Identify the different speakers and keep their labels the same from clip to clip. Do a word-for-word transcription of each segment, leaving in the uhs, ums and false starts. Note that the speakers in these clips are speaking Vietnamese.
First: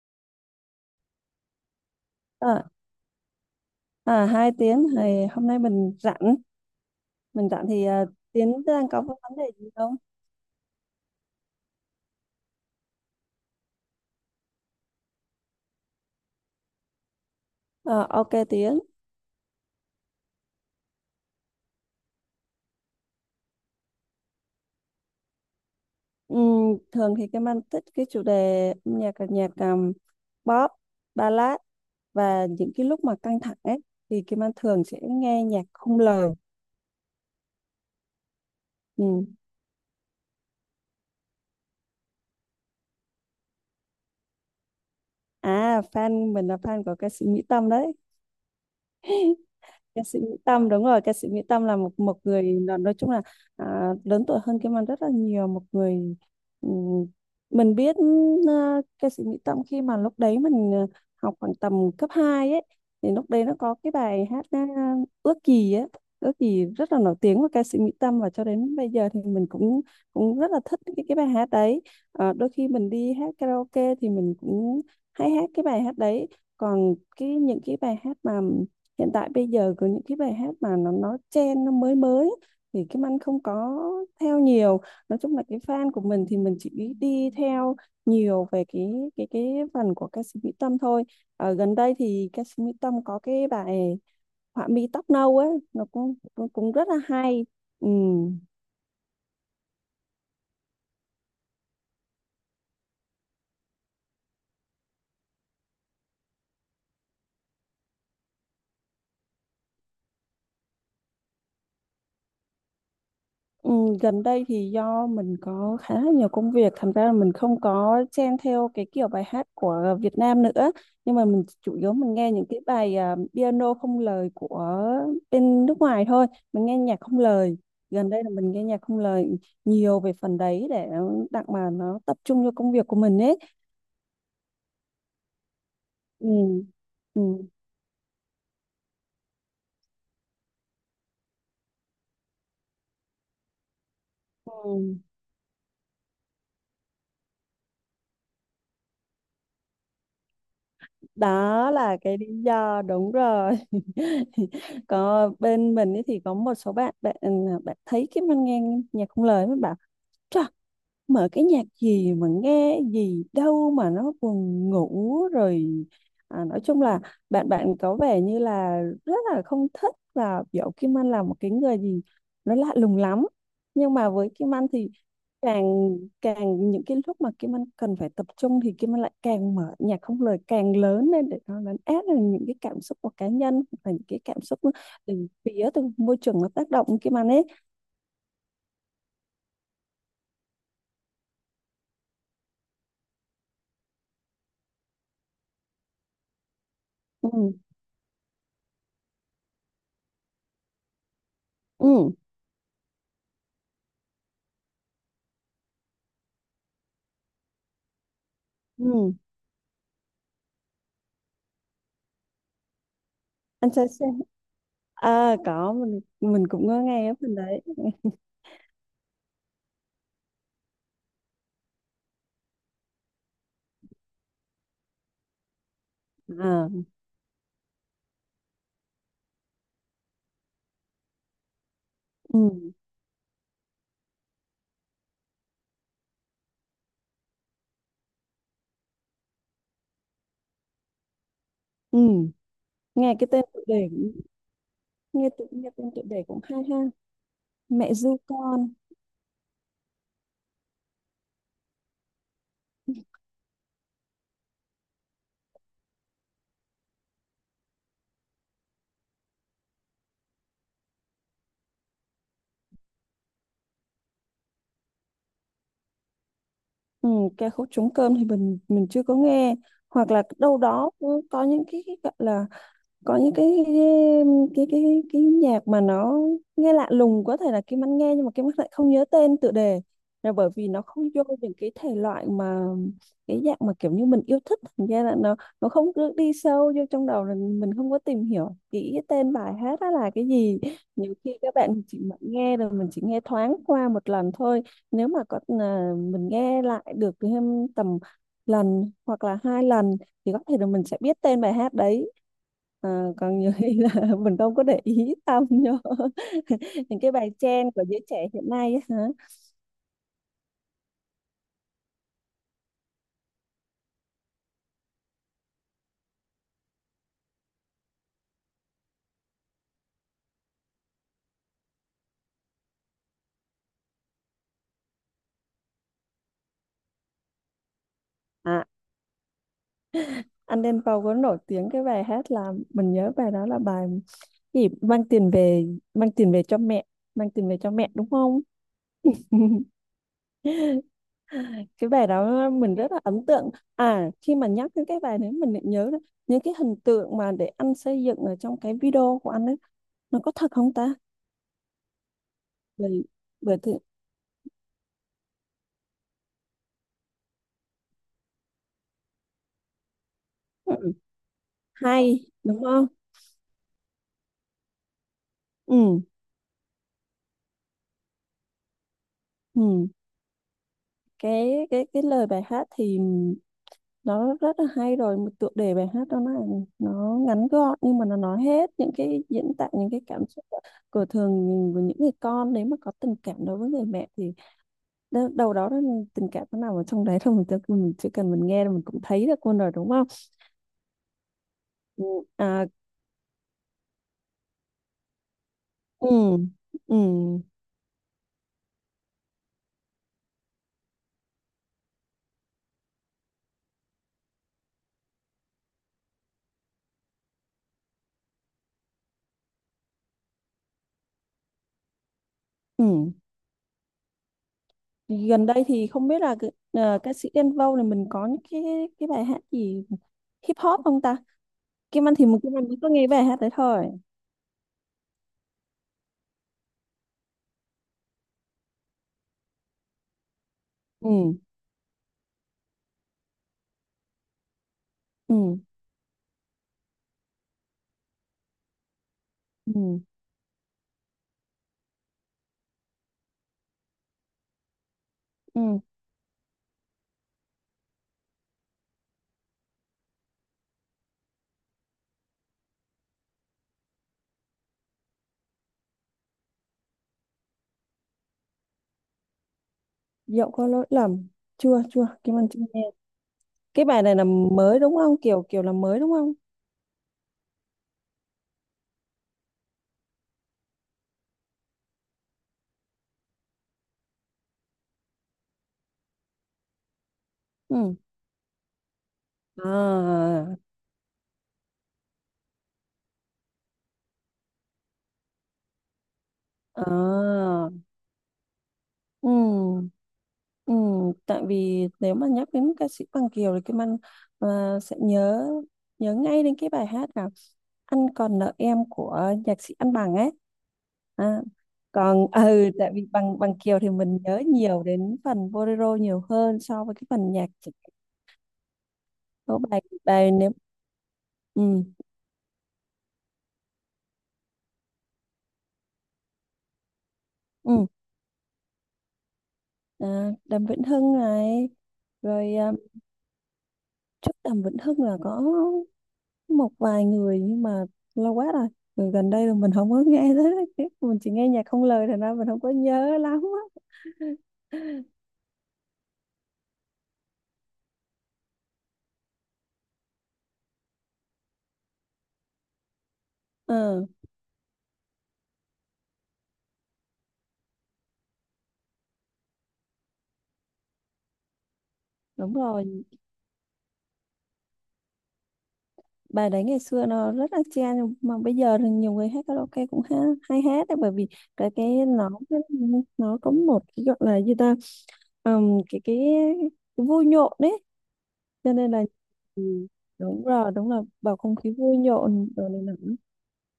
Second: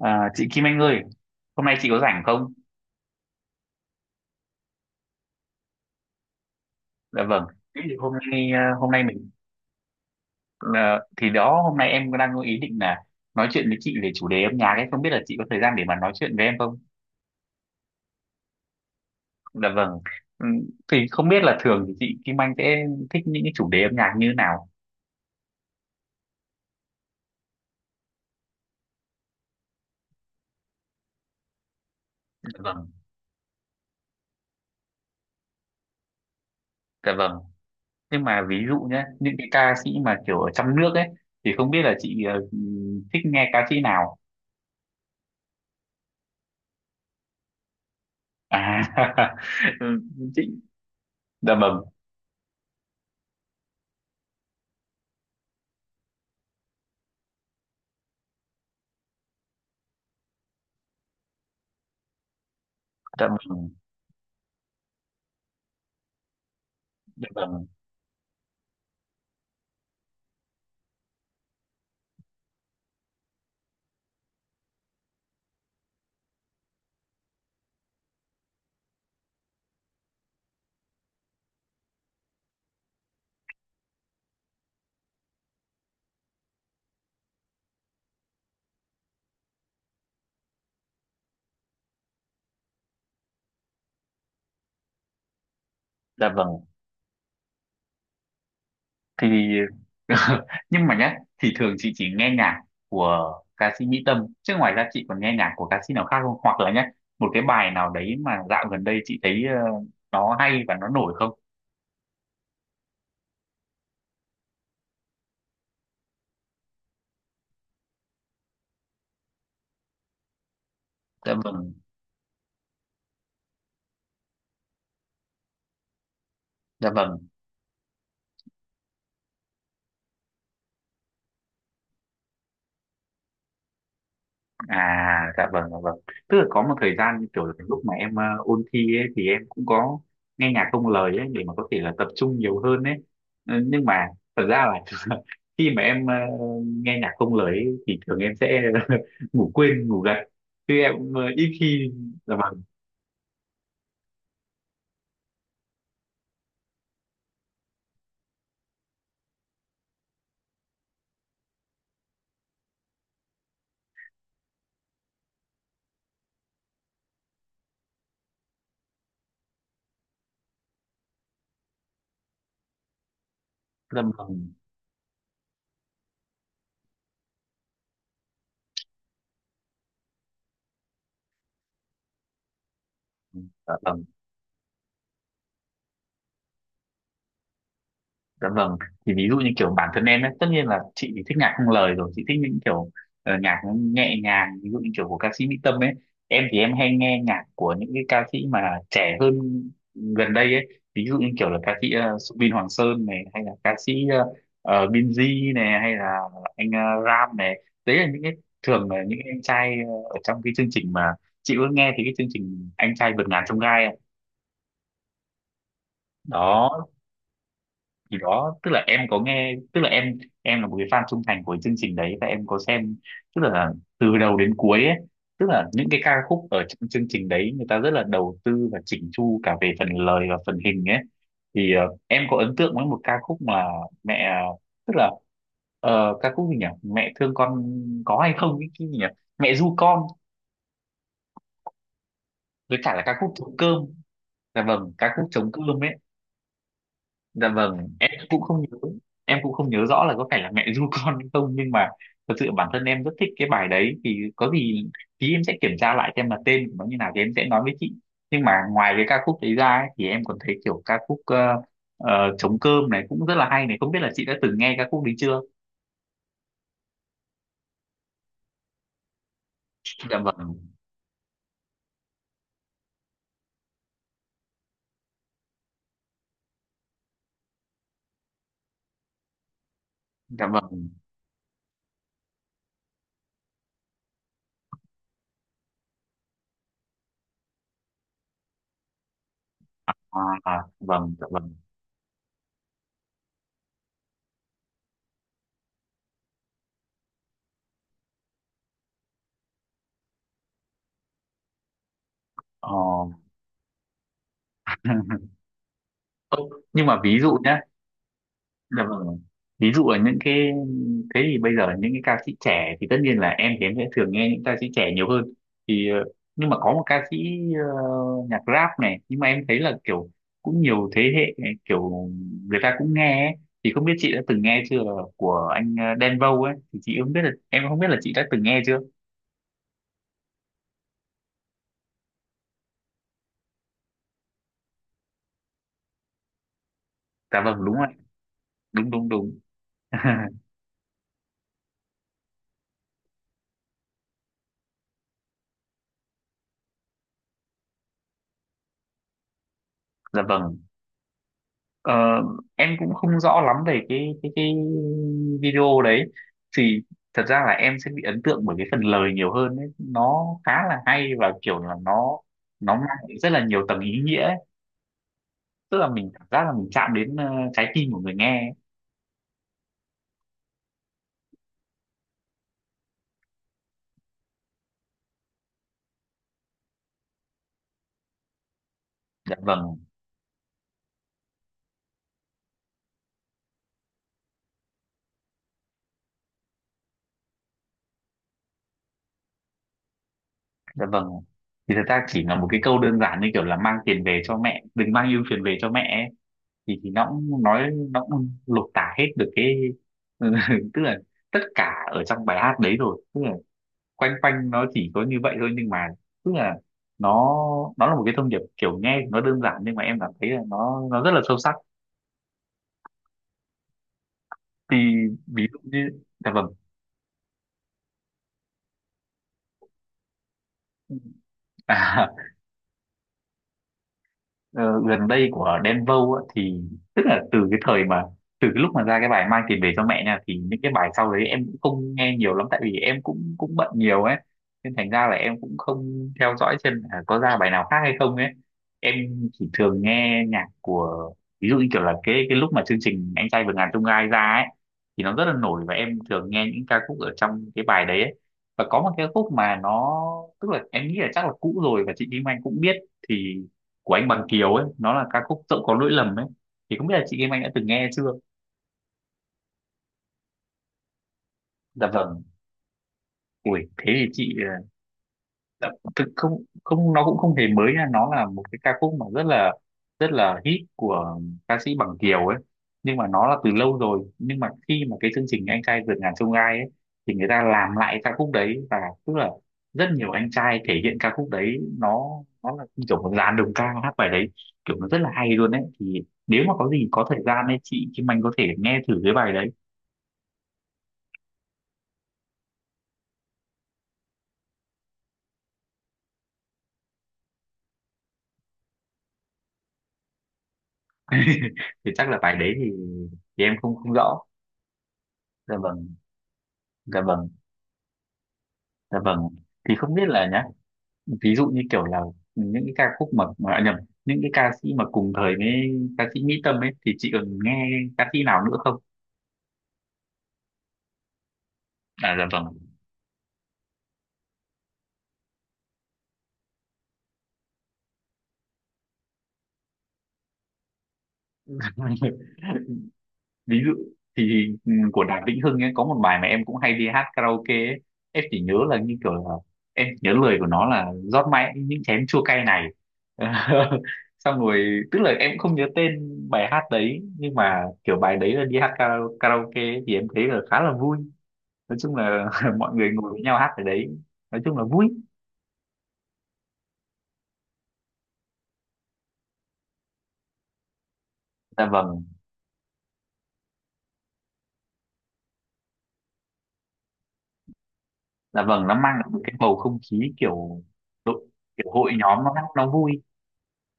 Speaker 1: À, Chị Kim Anh ơi, hôm nay chị có rảnh không?
Speaker 2: À, à Hai tiếng thì hôm nay mình rảnh,
Speaker 1: Dạ vâng.
Speaker 2: mình rảnh
Speaker 1: Thế
Speaker 2: thì
Speaker 1: thì
Speaker 2: à,
Speaker 1: Hôm nay
Speaker 2: Tiến
Speaker 1: à,
Speaker 2: đang
Speaker 1: hôm
Speaker 2: có
Speaker 1: nay
Speaker 2: cái
Speaker 1: mình
Speaker 2: vấn đề gì không?
Speaker 1: à, thì đó hôm nay em đang có ý định là nói chuyện với chị về chủ đề âm nhạc ấy, không biết là chị có thời gian để mà nói chuyện với em không?
Speaker 2: à, OK Tiến.
Speaker 1: Dạ vâng. Ừ, thì không biết là thường thì chị Kim Anh sẽ thích những cái chủ đề âm nhạc như thế nào?
Speaker 2: Ừm, thường thì cái mang thích cái chủ đề âm nhạc là nhạc, um, pop, ballad, và
Speaker 1: Dạ
Speaker 2: những cái
Speaker 1: vâng.
Speaker 2: lúc mà căng thẳng ấy thì Kim Anh thường sẽ nghe nhạc không lời.
Speaker 1: Dạ vâng. Nhưng mà ví dụ nhé,
Speaker 2: Ừm.
Speaker 1: những cái ca sĩ mà kiểu ở trong nước ấy thì không biết là chị ờ, thích nghe ca sĩ nào?
Speaker 2: À fan mình là fan của ca sĩ Mỹ Tâm đấy.
Speaker 1: À, ừ,
Speaker 2: Ca sĩ Mỹ
Speaker 1: chị
Speaker 2: Tâm, đúng rồi, ca sĩ Mỹ
Speaker 1: dạ
Speaker 2: Tâm
Speaker 1: vâng,
Speaker 2: là một một người, là nói chung là, à, lớn tuổi hơn Kim Anh rất là nhiều. Một người, ừm, mình biết, à, ca sĩ Mỹ Tâm khi mà lúc đấy mình à, học khoảng tầm cấp hai ấy, thì
Speaker 1: dạ
Speaker 2: lúc đấy nó
Speaker 1: vâng,
Speaker 2: có cái bài hát à, Ước Gì ấy. Ước Gì rất là nổi
Speaker 1: dạ
Speaker 2: tiếng của ca
Speaker 1: vâng,
Speaker 2: sĩ Mỹ Tâm, và cho đến bây giờ thì mình cũng cũng rất là thích cái cái bài hát đấy. Ờ, đôi khi mình đi hát karaoke thì mình cũng hay hát cái bài hát đấy. Còn cái, những cái bài hát mà hiện tại bây giờ, có những cái bài hát mà nó nó trend, nó mới mới, thì Kim Anh không có theo nhiều. Nói chung là cái fan của mình thì mình chỉ đi theo nhiều về cái cái cái phần của ca sĩ Mỹ Tâm thôi. Ở gần đây thì ca sĩ Mỹ Tâm có cái bài Họa Mi Tóc Nâu ấy, nó cũng
Speaker 1: dạ
Speaker 2: cũng
Speaker 1: vâng.
Speaker 2: cũng rất là hay. Ừ.
Speaker 1: Thì nhưng mà nhá thì thường chị chỉ nghe nhạc của ca sĩ Mỹ Tâm chứ ngoài ra chị còn nghe nhạc của ca sĩ nào khác không, hoặc là nhá một cái bài nào đấy mà dạo gần đây chị thấy ờ, nó hay và nó nổi không?
Speaker 2: Ừ, gần đây thì do mình có khá là nhiều công việc, thành ra là mình không có chen theo cái kiểu bài hát của Việt Nam nữa. Nhưng mà
Speaker 1: Dạ
Speaker 2: mình
Speaker 1: vâng,
Speaker 2: chủ yếu mình nghe những cái bài à, piano không lời của bên nước ngoài thôi. Mình nghe
Speaker 1: dạ
Speaker 2: nhạc không
Speaker 1: vâng.
Speaker 2: lời. Gần đây là mình nghe nhạc không lời nhiều về phần đấy, để đặng mà nó tập trung cho công việc của mình ấy.
Speaker 1: À dạ vâng, dạ vâng.
Speaker 2: Ừ.
Speaker 1: Tức là có một thời gian kiểu
Speaker 2: Ừ.
Speaker 1: là cái lúc mà em ờ, ôn thi ấy, thì em cũng có nghe nhạc không lời ấy để mà có thể là tập trung nhiều hơn ấy. Ừ, nhưng mà thật ra là
Speaker 2: Ừ.
Speaker 1: khi mà em ờ, nghe nhạc không lời ấy, thì thường em sẽ ngủ quên ngủ gật chứ em ờ, ít
Speaker 2: Đó
Speaker 1: khi.
Speaker 2: là cái lý
Speaker 1: Dạ vâng,
Speaker 2: do, đúng rồi. Có bên mình ấy thì có một số bạn bạn à, bạn thấy cái mình nghe nhạc không lời mới bảo: "Chà, mở cái nhạc gì mà nghe gì đâu mà nó buồn ngủ rồi." À, nói chung là bạn bạn có vẻ như là rất là không thích, và biểu Kim Anh là một cái người gì nó lạ lùng lắm. Nhưng
Speaker 1: dạ
Speaker 2: mà với
Speaker 1: vâng,
Speaker 2: Kim Anh thì càng càng những cái lúc mà Kim Anh cần phải tập trung thì Kim Anh lại càng mở nhạc không lời càng lớn lên, để nó lấn át được những cái cảm xúc của cá nhân,
Speaker 1: dạ
Speaker 2: và những
Speaker 1: vâng.
Speaker 2: cái cảm xúc từ phía, từ môi trường nó tác động Kim Anh ấy.
Speaker 1: Dạ vâng, thì ví dụ như kiểu bản thân em ấy, tất nhiên là chị thì thích nhạc không lời rồi, chị thích những kiểu ờ, nhạc nó nhẹ nhàng, ví dụ như kiểu của ca sĩ Mỹ Tâm ấy. Em thì em hay nghe nhạc
Speaker 2: Ừ.
Speaker 1: của những cái ca sĩ mà trẻ hơn gần đây ấy, ví dụ như kiểu là ca sĩ
Speaker 2: Ừ.
Speaker 1: uh, Subin Hoàng Sơn này, hay là ca sĩ ờ, ờ, Binz này, hay là anh ờ, Ram này. Đấy là những cái thường là
Speaker 2: Ừ.
Speaker 1: những anh trai ờ, ở trong cái chương trình mà chị có nghe thì cái chương trình Anh trai vượt ngàn chông
Speaker 2: anh
Speaker 1: gai ấy.
Speaker 2: sẽ à Có mình mình cũng có
Speaker 1: Đó
Speaker 2: nghe ở bên đấy.
Speaker 1: thì đó tức là em có nghe, tức là em em là một cái fan trung thành của chương trình đấy và em có xem tức là từ đầu đến cuối ấy, tức là những cái ca khúc ở
Speaker 2: À.
Speaker 1: trong chương trình đấy người ta rất là đầu tư và chỉnh chu cả về phần lời và phần hình ấy. Thì ờ, em có
Speaker 2: Ừ.
Speaker 1: ấn tượng với một ca khúc mà mẹ, tức là ờ, ca khúc gì nhỉ, mẹ thương con có hay không, cái, cái gì nhỉ, mẹ ru con,
Speaker 2: Ừ.
Speaker 1: với cả là
Speaker 2: nghe
Speaker 1: ca
Speaker 2: cái
Speaker 1: khúc
Speaker 2: tên
Speaker 1: trống
Speaker 2: tựa
Speaker 1: cơm.
Speaker 2: đề cũng-
Speaker 1: Dạ vâng, ca khúc
Speaker 2: nghe tự
Speaker 1: trống
Speaker 2: Nghe
Speaker 1: cơm ấy.
Speaker 2: tên tựa đề cũng hay ha.
Speaker 1: Dạ vâng,
Speaker 2: Mẹ
Speaker 1: em
Speaker 2: ru
Speaker 1: cũng không
Speaker 2: con.
Speaker 1: nhớ, em cũng không nhớ rõ là có phải là mẹ ru con hay không, nhưng mà thật sự bản thân em rất thích cái bài đấy, thì có gì tí em sẽ kiểm tra lại xem là tên của nó như nào thì em sẽ nói với chị. Nhưng mà ngoài cái ca khúc đấy ra ấy, thì em còn thấy kiểu ca khúc ờ, ờ, trống cơm này cũng rất là hay này, không biết là chị đã từng nghe ca khúc đấy chưa?
Speaker 2: Ừ, cái khúc Trống Cơm thì mình mình chưa có nghe. Hoặc
Speaker 1: Dạ
Speaker 2: là
Speaker 1: vâng,
Speaker 2: đâu đó cũng có những cái, cái gọi là, có những cái cái cái cái nhạc mà nó nghe lạ lùng, có thể là Kim Anh nghe nhưng mà Kim Anh lại không nhớ tên tựa đề, là
Speaker 1: dạ
Speaker 2: bởi vì nó
Speaker 1: vâng,
Speaker 2: không vô những cái thể loại mà, cái dạng mà kiểu như mình yêu thích, thành ra là nó nó không, cứ đi sâu vô trong đầu là mình không có tìm hiểu kỹ cái tên bài hát đó
Speaker 1: à,
Speaker 2: là cái gì.
Speaker 1: à, vâng,
Speaker 2: Nhiều
Speaker 1: dạ
Speaker 2: khi
Speaker 1: vâng.
Speaker 2: các bạn chỉ mà nghe rồi mình chỉ nghe thoáng qua một lần thôi, nếu mà có à, mình nghe lại được thêm tầm lần hoặc là hai lần, thì có thể là mình sẽ biết tên bài hát đấy.
Speaker 1: Ờ.
Speaker 2: Ờ, còn nhiều khi là mình không có để ý tâm vô.
Speaker 1: Ô, nhưng mà
Speaker 2: Những cái
Speaker 1: ví
Speaker 2: bài
Speaker 1: dụ nhé.
Speaker 2: trend của giới trẻ hiện nay á
Speaker 1: Dạ
Speaker 2: hả.
Speaker 1: vâng. Ví dụ ở những cái Thế thì bây giờ những cái ca sĩ trẻ thì tất nhiên là em thì em sẽ thường nghe những ca sĩ trẻ nhiều hơn. Thì ờ, nhưng mà có một ca sĩ ờ, nhạc rap này, nhưng mà em thấy là kiểu cũng nhiều thế hệ kiểu người ta cũng nghe ấy. Thì không biết chị đã từng nghe chưa là của anh ờ, Đen Vâu ấy, thì chị không biết là em không biết là chị đã từng nghe
Speaker 2: à
Speaker 1: chưa.
Speaker 2: anh Đen Vâu có nổi tiếng cái bài hát, là mình nhớ bài đó là bài gì, mang tiền về, mang tiền về cho mẹ. Mang
Speaker 1: Dạ
Speaker 2: tiền về
Speaker 1: vâng
Speaker 2: cho
Speaker 1: đúng rồi,
Speaker 2: mẹ, đúng không?
Speaker 1: đúng đúng đúng.
Speaker 2: Cái bài đó mình rất là ấn tượng. À, khi mà nhắc đến cái bài đấy mình lại nhớ là những cái hình tượng mà để anh xây dựng ở trong cái video của anh ấy, nó
Speaker 1: Dạ
Speaker 2: có thật
Speaker 1: vâng.
Speaker 2: không ta?
Speaker 1: Ờ, em cũng
Speaker 2: Bởi
Speaker 1: không rõ lắm
Speaker 2: bởi thì
Speaker 1: về cái cái cái video đấy, thì thật ra là em sẽ bị ấn tượng bởi cái phần lời nhiều hơn ấy. Nó khá là
Speaker 2: Ừ,
Speaker 1: hay và kiểu là nó
Speaker 2: hay đúng
Speaker 1: nó mang
Speaker 2: không.
Speaker 1: lại rất là nhiều tầng ý nghĩa ấy. Tức là
Speaker 2: Ừ.
Speaker 1: mình cảm giác là mình chạm đến ờ, trái tim của người nghe ấy.
Speaker 2: Ừ. cái cái cái lời bài hát thì nó rất là hay rồi. Một tựa đề bài hát đó là nó ngắn gọn, nhưng mà nó nói hết những cái,
Speaker 1: Dạ
Speaker 2: diễn
Speaker 1: vâng,
Speaker 2: tả những cái cảm xúc của, của thường, của những người con. Nếu mà có tình cảm đối với người mẹ thì, đ- đâu đó là tình cảm nó nằm ở trong đấy thôi, mình, tự mình chỉ cần mình nghe là mình cũng thấy được luôn rồi, đúng không?
Speaker 1: dạ vâng, thì thật ra
Speaker 2: Ừ.
Speaker 1: chỉ là một cái
Speaker 2: À.
Speaker 1: câu đơn giản như kiểu là mang tiền về cho mẹ, đừng mang ưu phiền về cho mẹ ấy.
Speaker 2: Ừ.
Speaker 1: thì thì
Speaker 2: Ừ.
Speaker 1: nó cũng nói, nó cũng lột tả hết được cái tức là tất cả ở trong bài hát đấy rồi, tức là quanh quanh nó chỉ có như vậy thôi, nhưng mà tức là nó nó là một cái thông điệp kiểu nghe thì nó đơn giản nhưng mà em cảm thấy là nó nó rất là sâu sắc.
Speaker 2: Ừ.
Speaker 1: Thì ví
Speaker 2: Gần
Speaker 1: dụ
Speaker 2: đây thì
Speaker 1: như
Speaker 2: không biết
Speaker 1: dạ
Speaker 2: là cái-
Speaker 1: vâng
Speaker 2: à, ca sĩ Đen Vâu này mình có những cái cái bài hát gì hip hop không ta. Kim
Speaker 1: à,
Speaker 2: Anh thì mình, Kim Anh mới có nghe bài hát đấy thôi.
Speaker 1: ờ, gần đây của Đen Vâu á, thì tức là từ cái thời mà từ cái lúc mà ra cái bài mang tiền về cho mẹ nha, thì những cái bài
Speaker 2: Ừ.
Speaker 1: sau đấy em cũng không nghe nhiều lắm tại vì em cũng cũng bận nhiều ấy, nên thành ra là em cũng
Speaker 2: Ừ.
Speaker 1: không theo dõi xem là có ra bài nào khác hay không ấy. Em chỉ thường
Speaker 2: Ừ.
Speaker 1: nghe nhạc của ví dụ như kiểu là cái cái lúc mà chương trình Anh trai vượt ngàn chông gai ra ấy thì nó rất là
Speaker 2: Ừ.
Speaker 1: nổi và em thường nghe những ca khúc ở trong cái bài đấy ấy. Và có một cái khúc mà nó tức là em nghĩ là chắc là cũ rồi và chị Kim Anh cũng biết, thì của anh Bằng Kiều ấy, nó là ca khúc dẫu có lỗi lầm ấy, thì không biết là chị Kim Anh đã từng nghe chưa.
Speaker 2: Dẫu có lỗi lầm. Chưa,
Speaker 1: Dạ
Speaker 2: chưa,
Speaker 1: vâng,
Speaker 2: Kim Anh chưa nghe.
Speaker 1: ui
Speaker 2: Cái
Speaker 1: thế
Speaker 2: bài
Speaker 1: thì
Speaker 2: này là
Speaker 1: chị
Speaker 2: mới đúng không, kiểu kiểu
Speaker 1: dạ,
Speaker 2: là mới
Speaker 1: thực
Speaker 2: đúng không?
Speaker 1: không không, nó cũng không hề mới nha, nó là một cái ca khúc mà rất là rất là hit của ca sĩ Bằng Kiều ấy, nhưng mà nó là từ lâu rồi, nhưng mà khi mà cái chương trình anh trai vượt ngàn chông gai ấy thì người ta làm
Speaker 2: Ừ.
Speaker 1: lại ca khúc đấy và tức là rất nhiều anh
Speaker 2: À.
Speaker 1: trai thể hiện ca khúc đấy, nó nó là như kiểu một dàn đồng ca hát bài đấy, kiểu nó rất là hay luôn ấy, thì nếu mà có gì có thời gian
Speaker 2: À.
Speaker 1: ấy chị Kim Anh có thể nghe thử cái bài đấy.
Speaker 2: Ừ. Ừ. Tại vì nếu mà nhắc đến ca sĩ Bằng Kiều thì Kim Anh à, sẽ nhớ nhớ ngay đến cái bài hát là Anh Còn Nợ Em của nhạc sĩ Anh Bằng ấy. à,
Speaker 1: Thì chắc là
Speaker 2: Còn
Speaker 1: bài đấy thì,
Speaker 2: ừ, tại vì bằng
Speaker 1: thì em
Speaker 2: bằng
Speaker 1: không
Speaker 2: Kiều thì
Speaker 1: không rõ.
Speaker 2: mình nhớ nhiều đến phần
Speaker 1: Dạ vâng,
Speaker 2: bolero nhiều hơn so với
Speaker 1: dạ
Speaker 2: cái
Speaker 1: vâng.
Speaker 2: phần nhạc.
Speaker 1: Dạ vâng.
Speaker 2: Có
Speaker 1: Thì
Speaker 2: bài,
Speaker 1: không biết là
Speaker 2: bài
Speaker 1: nhá,
Speaker 2: nếu.
Speaker 1: ví dụ như
Speaker 2: Ừ.
Speaker 1: kiểu là những cái ca khúc mà, mà à, nhầm, những cái ca sĩ mà cùng thời với ca sĩ Mỹ Tâm ấy thì chị còn nghe
Speaker 2: Ừ.
Speaker 1: ca sĩ nào nữa không?
Speaker 2: à, Đàm Vĩnh Hưng này.
Speaker 1: À dạ vâng.
Speaker 2: Rồi à, trước Đàm Vĩnh Hưng là có một vài người nhưng mà lâu quá rồi. Rồi gần đây là mình không có nghe tới, mình chỉ nghe nhạc không lời, thành ra mình không có nhớ lắm
Speaker 1: Ví dụ
Speaker 2: á.
Speaker 1: thì ừ, của Đàm Vĩnh Hưng ấy có một bài mà em cũng hay đi hát karaoke ấy. Em chỉ nhớ là như kiểu là em nhớ lời của nó là rót mãi những chén chua cay này.
Speaker 2: Ừ.
Speaker 1: Xong rồi tức là em cũng không nhớ tên bài hát đấy nhưng mà kiểu bài đấy là đi hát kara- karaoke ấy, thì em thấy là khá là vui. Nói chung là
Speaker 2: Đúng
Speaker 1: mọi người
Speaker 2: rồi.
Speaker 1: ngồi với nhau hát ở đấy nói chung là vui.
Speaker 2: Bài đấy ngày xưa nó rất là chen, nhưng mà bây giờ thì nhiều người hát karaoke cũng, ha, hay hát đấy. Bởi vì
Speaker 1: Dạ
Speaker 2: cái cái,
Speaker 1: vâng,
Speaker 2: nó nó có một cái gọi là gì ta, ừm, cái, cái cái vui nhộn đấy,
Speaker 1: dạ vâng,
Speaker 2: cho
Speaker 1: nó
Speaker 2: nên
Speaker 1: mang lại
Speaker 2: là.
Speaker 1: một cái bầu không
Speaker 2: Ừ,
Speaker 1: khí
Speaker 2: đúng
Speaker 1: kiểu
Speaker 2: rồi, đúng là
Speaker 1: đội
Speaker 2: bầu không
Speaker 1: kiểu
Speaker 2: khí
Speaker 1: hội
Speaker 2: vui
Speaker 1: nhóm nó
Speaker 2: nhộn
Speaker 1: nó
Speaker 2: rồi nên
Speaker 1: vui.
Speaker 2: là.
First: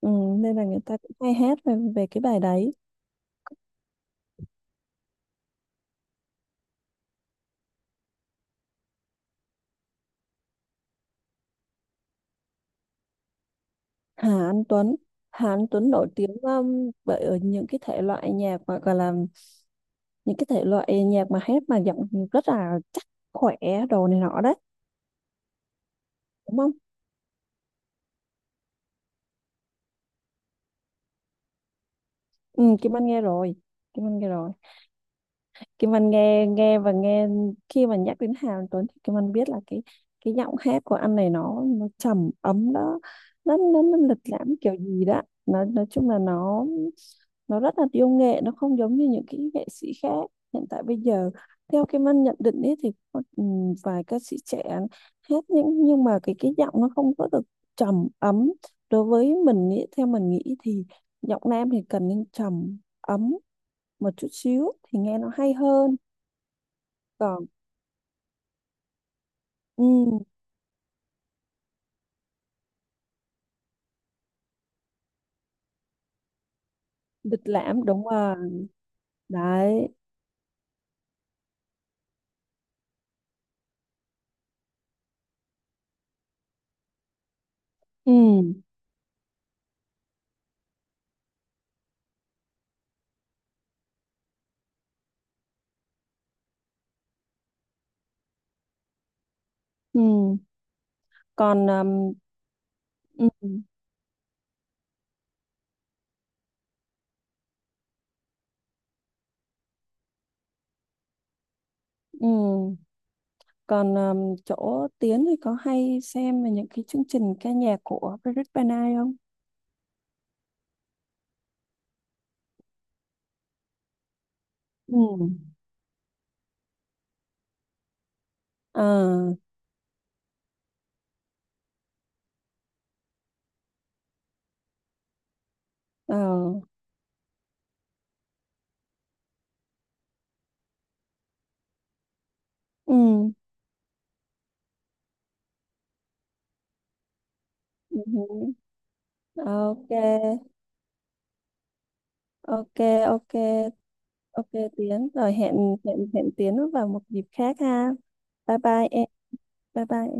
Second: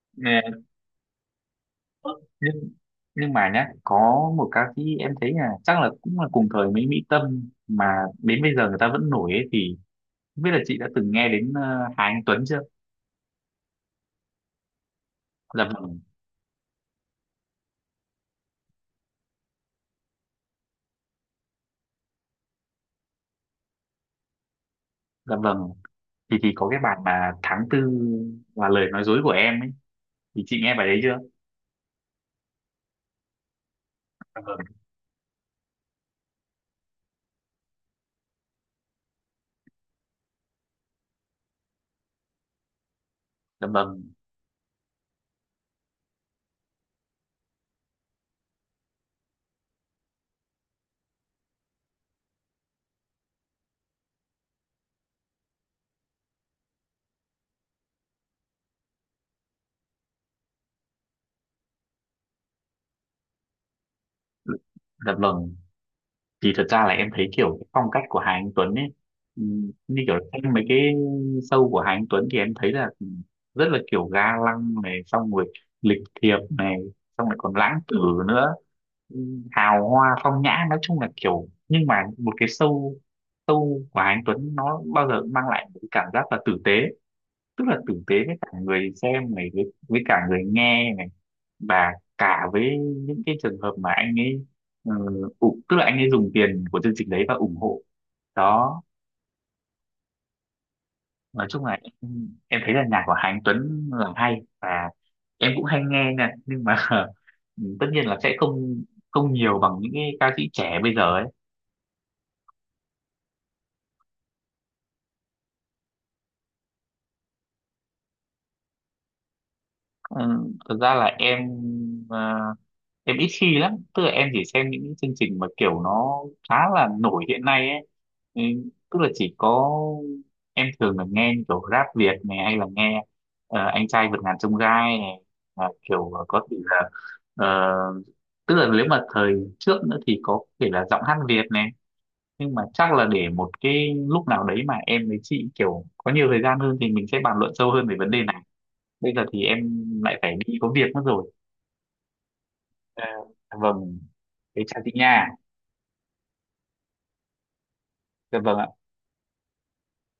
Speaker 2: Ừ,
Speaker 1: Nè,
Speaker 2: nên là người ta cũng hay hát về, về cái bài
Speaker 1: nhưng
Speaker 2: đấy.
Speaker 1: nhưng mà nhá có một ca sĩ em thấy là chắc là cũng là cùng thời với Mỹ Tâm mà đến bây giờ người ta vẫn nổi ấy, thì không biết là chị đã từng nghe đến ờ, Hà Anh Tuấn chưa.
Speaker 2: Hà Anh Tuấn. Hà
Speaker 1: Dạ
Speaker 2: Anh Tuấn
Speaker 1: vâng,
Speaker 2: nổi tiếng, um, bởi ở những cái thể loại nhạc mà gọi là, những cái thể loại nhạc mà hát, mà giọng rất là chắc, khỏe, đồ này nọ đấy,
Speaker 1: dạ vâng, thì thì
Speaker 2: đúng
Speaker 1: có
Speaker 2: không?
Speaker 1: cái bài mà tháng tư là lời nói dối của em ấy, thì chị nghe bài đấy chưa.
Speaker 2: Ừ, Kim Anh nghe rồi, Kim Anh nghe
Speaker 1: Dạ
Speaker 2: rồi.
Speaker 1: vâng,
Speaker 2: Kim Anh nghe, nghe và nghe. Khi mà nhắc đến Hà Anh Tuấn thì Kim Anh biết là cái cái giọng hát của anh này nó nó trầm ấm đó, nó
Speaker 1: dạ
Speaker 2: nó nó
Speaker 1: vâng,
Speaker 2: lịch lãm kiểu gì đó, nó nói chung là nó nó rất là yêu nghệ, nó không giống như những cái nghệ sĩ khác hiện tại bây giờ. Theo Kim Anh nhận định ấy thì có, ừm, vài ca sĩ trẻ hát những, nhưng mà cái cái giọng nó không có được trầm ấm. Đối với mình ý, theo mình nghĩ thì giọng nam thì cần nên trầm ấm một chút xíu thì
Speaker 1: dạ
Speaker 2: nghe nó hay
Speaker 1: vâng,
Speaker 2: hơn.
Speaker 1: thì thật ra là em thấy
Speaker 2: Còn
Speaker 1: kiểu cái phong cách của Hà Anh Tuấn ấy, ừm,
Speaker 2: ừ,
Speaker 1: như kiểu xem mấy cái show của Hà Anh Tuấn thì em thấy là rất là kiểu ga lăng này, xong rồi lịch thiệp này, xong lại
Speaker 2: lịch
Speaker 1: còn lãng
Speaker 2: lãm
Speaker 1: tử
Speaker 2: đúng rồi
Speaker 1: nữa, ừm,
Speaker 2: đấy.
Speaker 1: hào hoa phong nhã, nói chung là kiểu nhưng mà một cái show show của Hà Anh Tuấn nó bao giờ cũng mang lại một cái cảm giác là tử tế, tức là tử
Speaker 2: Ừ.
Speaker 1: tế với cả người xem này, với, với cả người nghe này và cả với những cái trường hợp mà anh ấy ờ, ủng- tức là anh ấy dùng tiền của chương trình đấy và ủng hộ đó.
Speaker 2: Ừ.
Speaker 1: Nói chung
Speaker 2: Còn
Speaker 1: là
Speaker 2: um,
Speaker 1: em, em thấy là nhạc của Hà
Speaker 2: ừ.
Speaker 1: Anh Tuấn là hay và em cũng hay nghe nha, nhưng mà tất nhiên là sẽ không không nhiều bằng những cái ca sĩ trẻ bây giờ ấy.
Speaker 2: Ừ. Còn um, chỗ Tiến thì có hay xem về những cái chương trình ca nhạc của Patrick Van Ai không?
Speaker 1: Ừ, thực ra là em ờ, em ít khi lắm, tức là em chỉ xem những cái chương
Speaker 2: Ừ.
Speaker 1: trình mà kiểu nó khá là nổi hiện nay ấy, ừ,
Speaker 2: Ờ.
Speaker 1: tức là chỉ có em thường là nghe như kiểu rap Việt này hay là nghe ờ, anh trai vượt ngàn chông gai này là kiểu có thể
Speaker 2: À.
Speaker 1: là ờ, tức là nếu mà thời trước nữa thì có thể là giọng hát Việt này, nhưng mà chắc
Speaker 2: Ừ.
Speaker 1: là để một cái lúc nào đấy mà em với chị kiểu có nhiều thời gian hơn thì mình sẽ bàn luận sâu hơn về
Speaker 2: Ừ.
Speaker 1: vấn đề này. Bây giờ thì
Speaker 2: Ừ.
Speaker 1: em
Speaker 2: OK.
Speaker 1: lại phải đi có việc mất rồi.
Speaker 2: OK.
Speaker 1: Ờ,
Speaker 2: OK.
Speaker 1: vâng,
Speaker 2: OK.
Speaker 1: thế chào chị
Speaker 2: Tiến,
Speaker 1: nha.
Speaker 2: rồi hẹn, hẹn hẹn Tiến vào một dịp khác ha.
Speaker 1: Dạ vâng
Speaker 2: Bye
Speaker 1: ạ.
Speaker 2: bye em. Bye bye.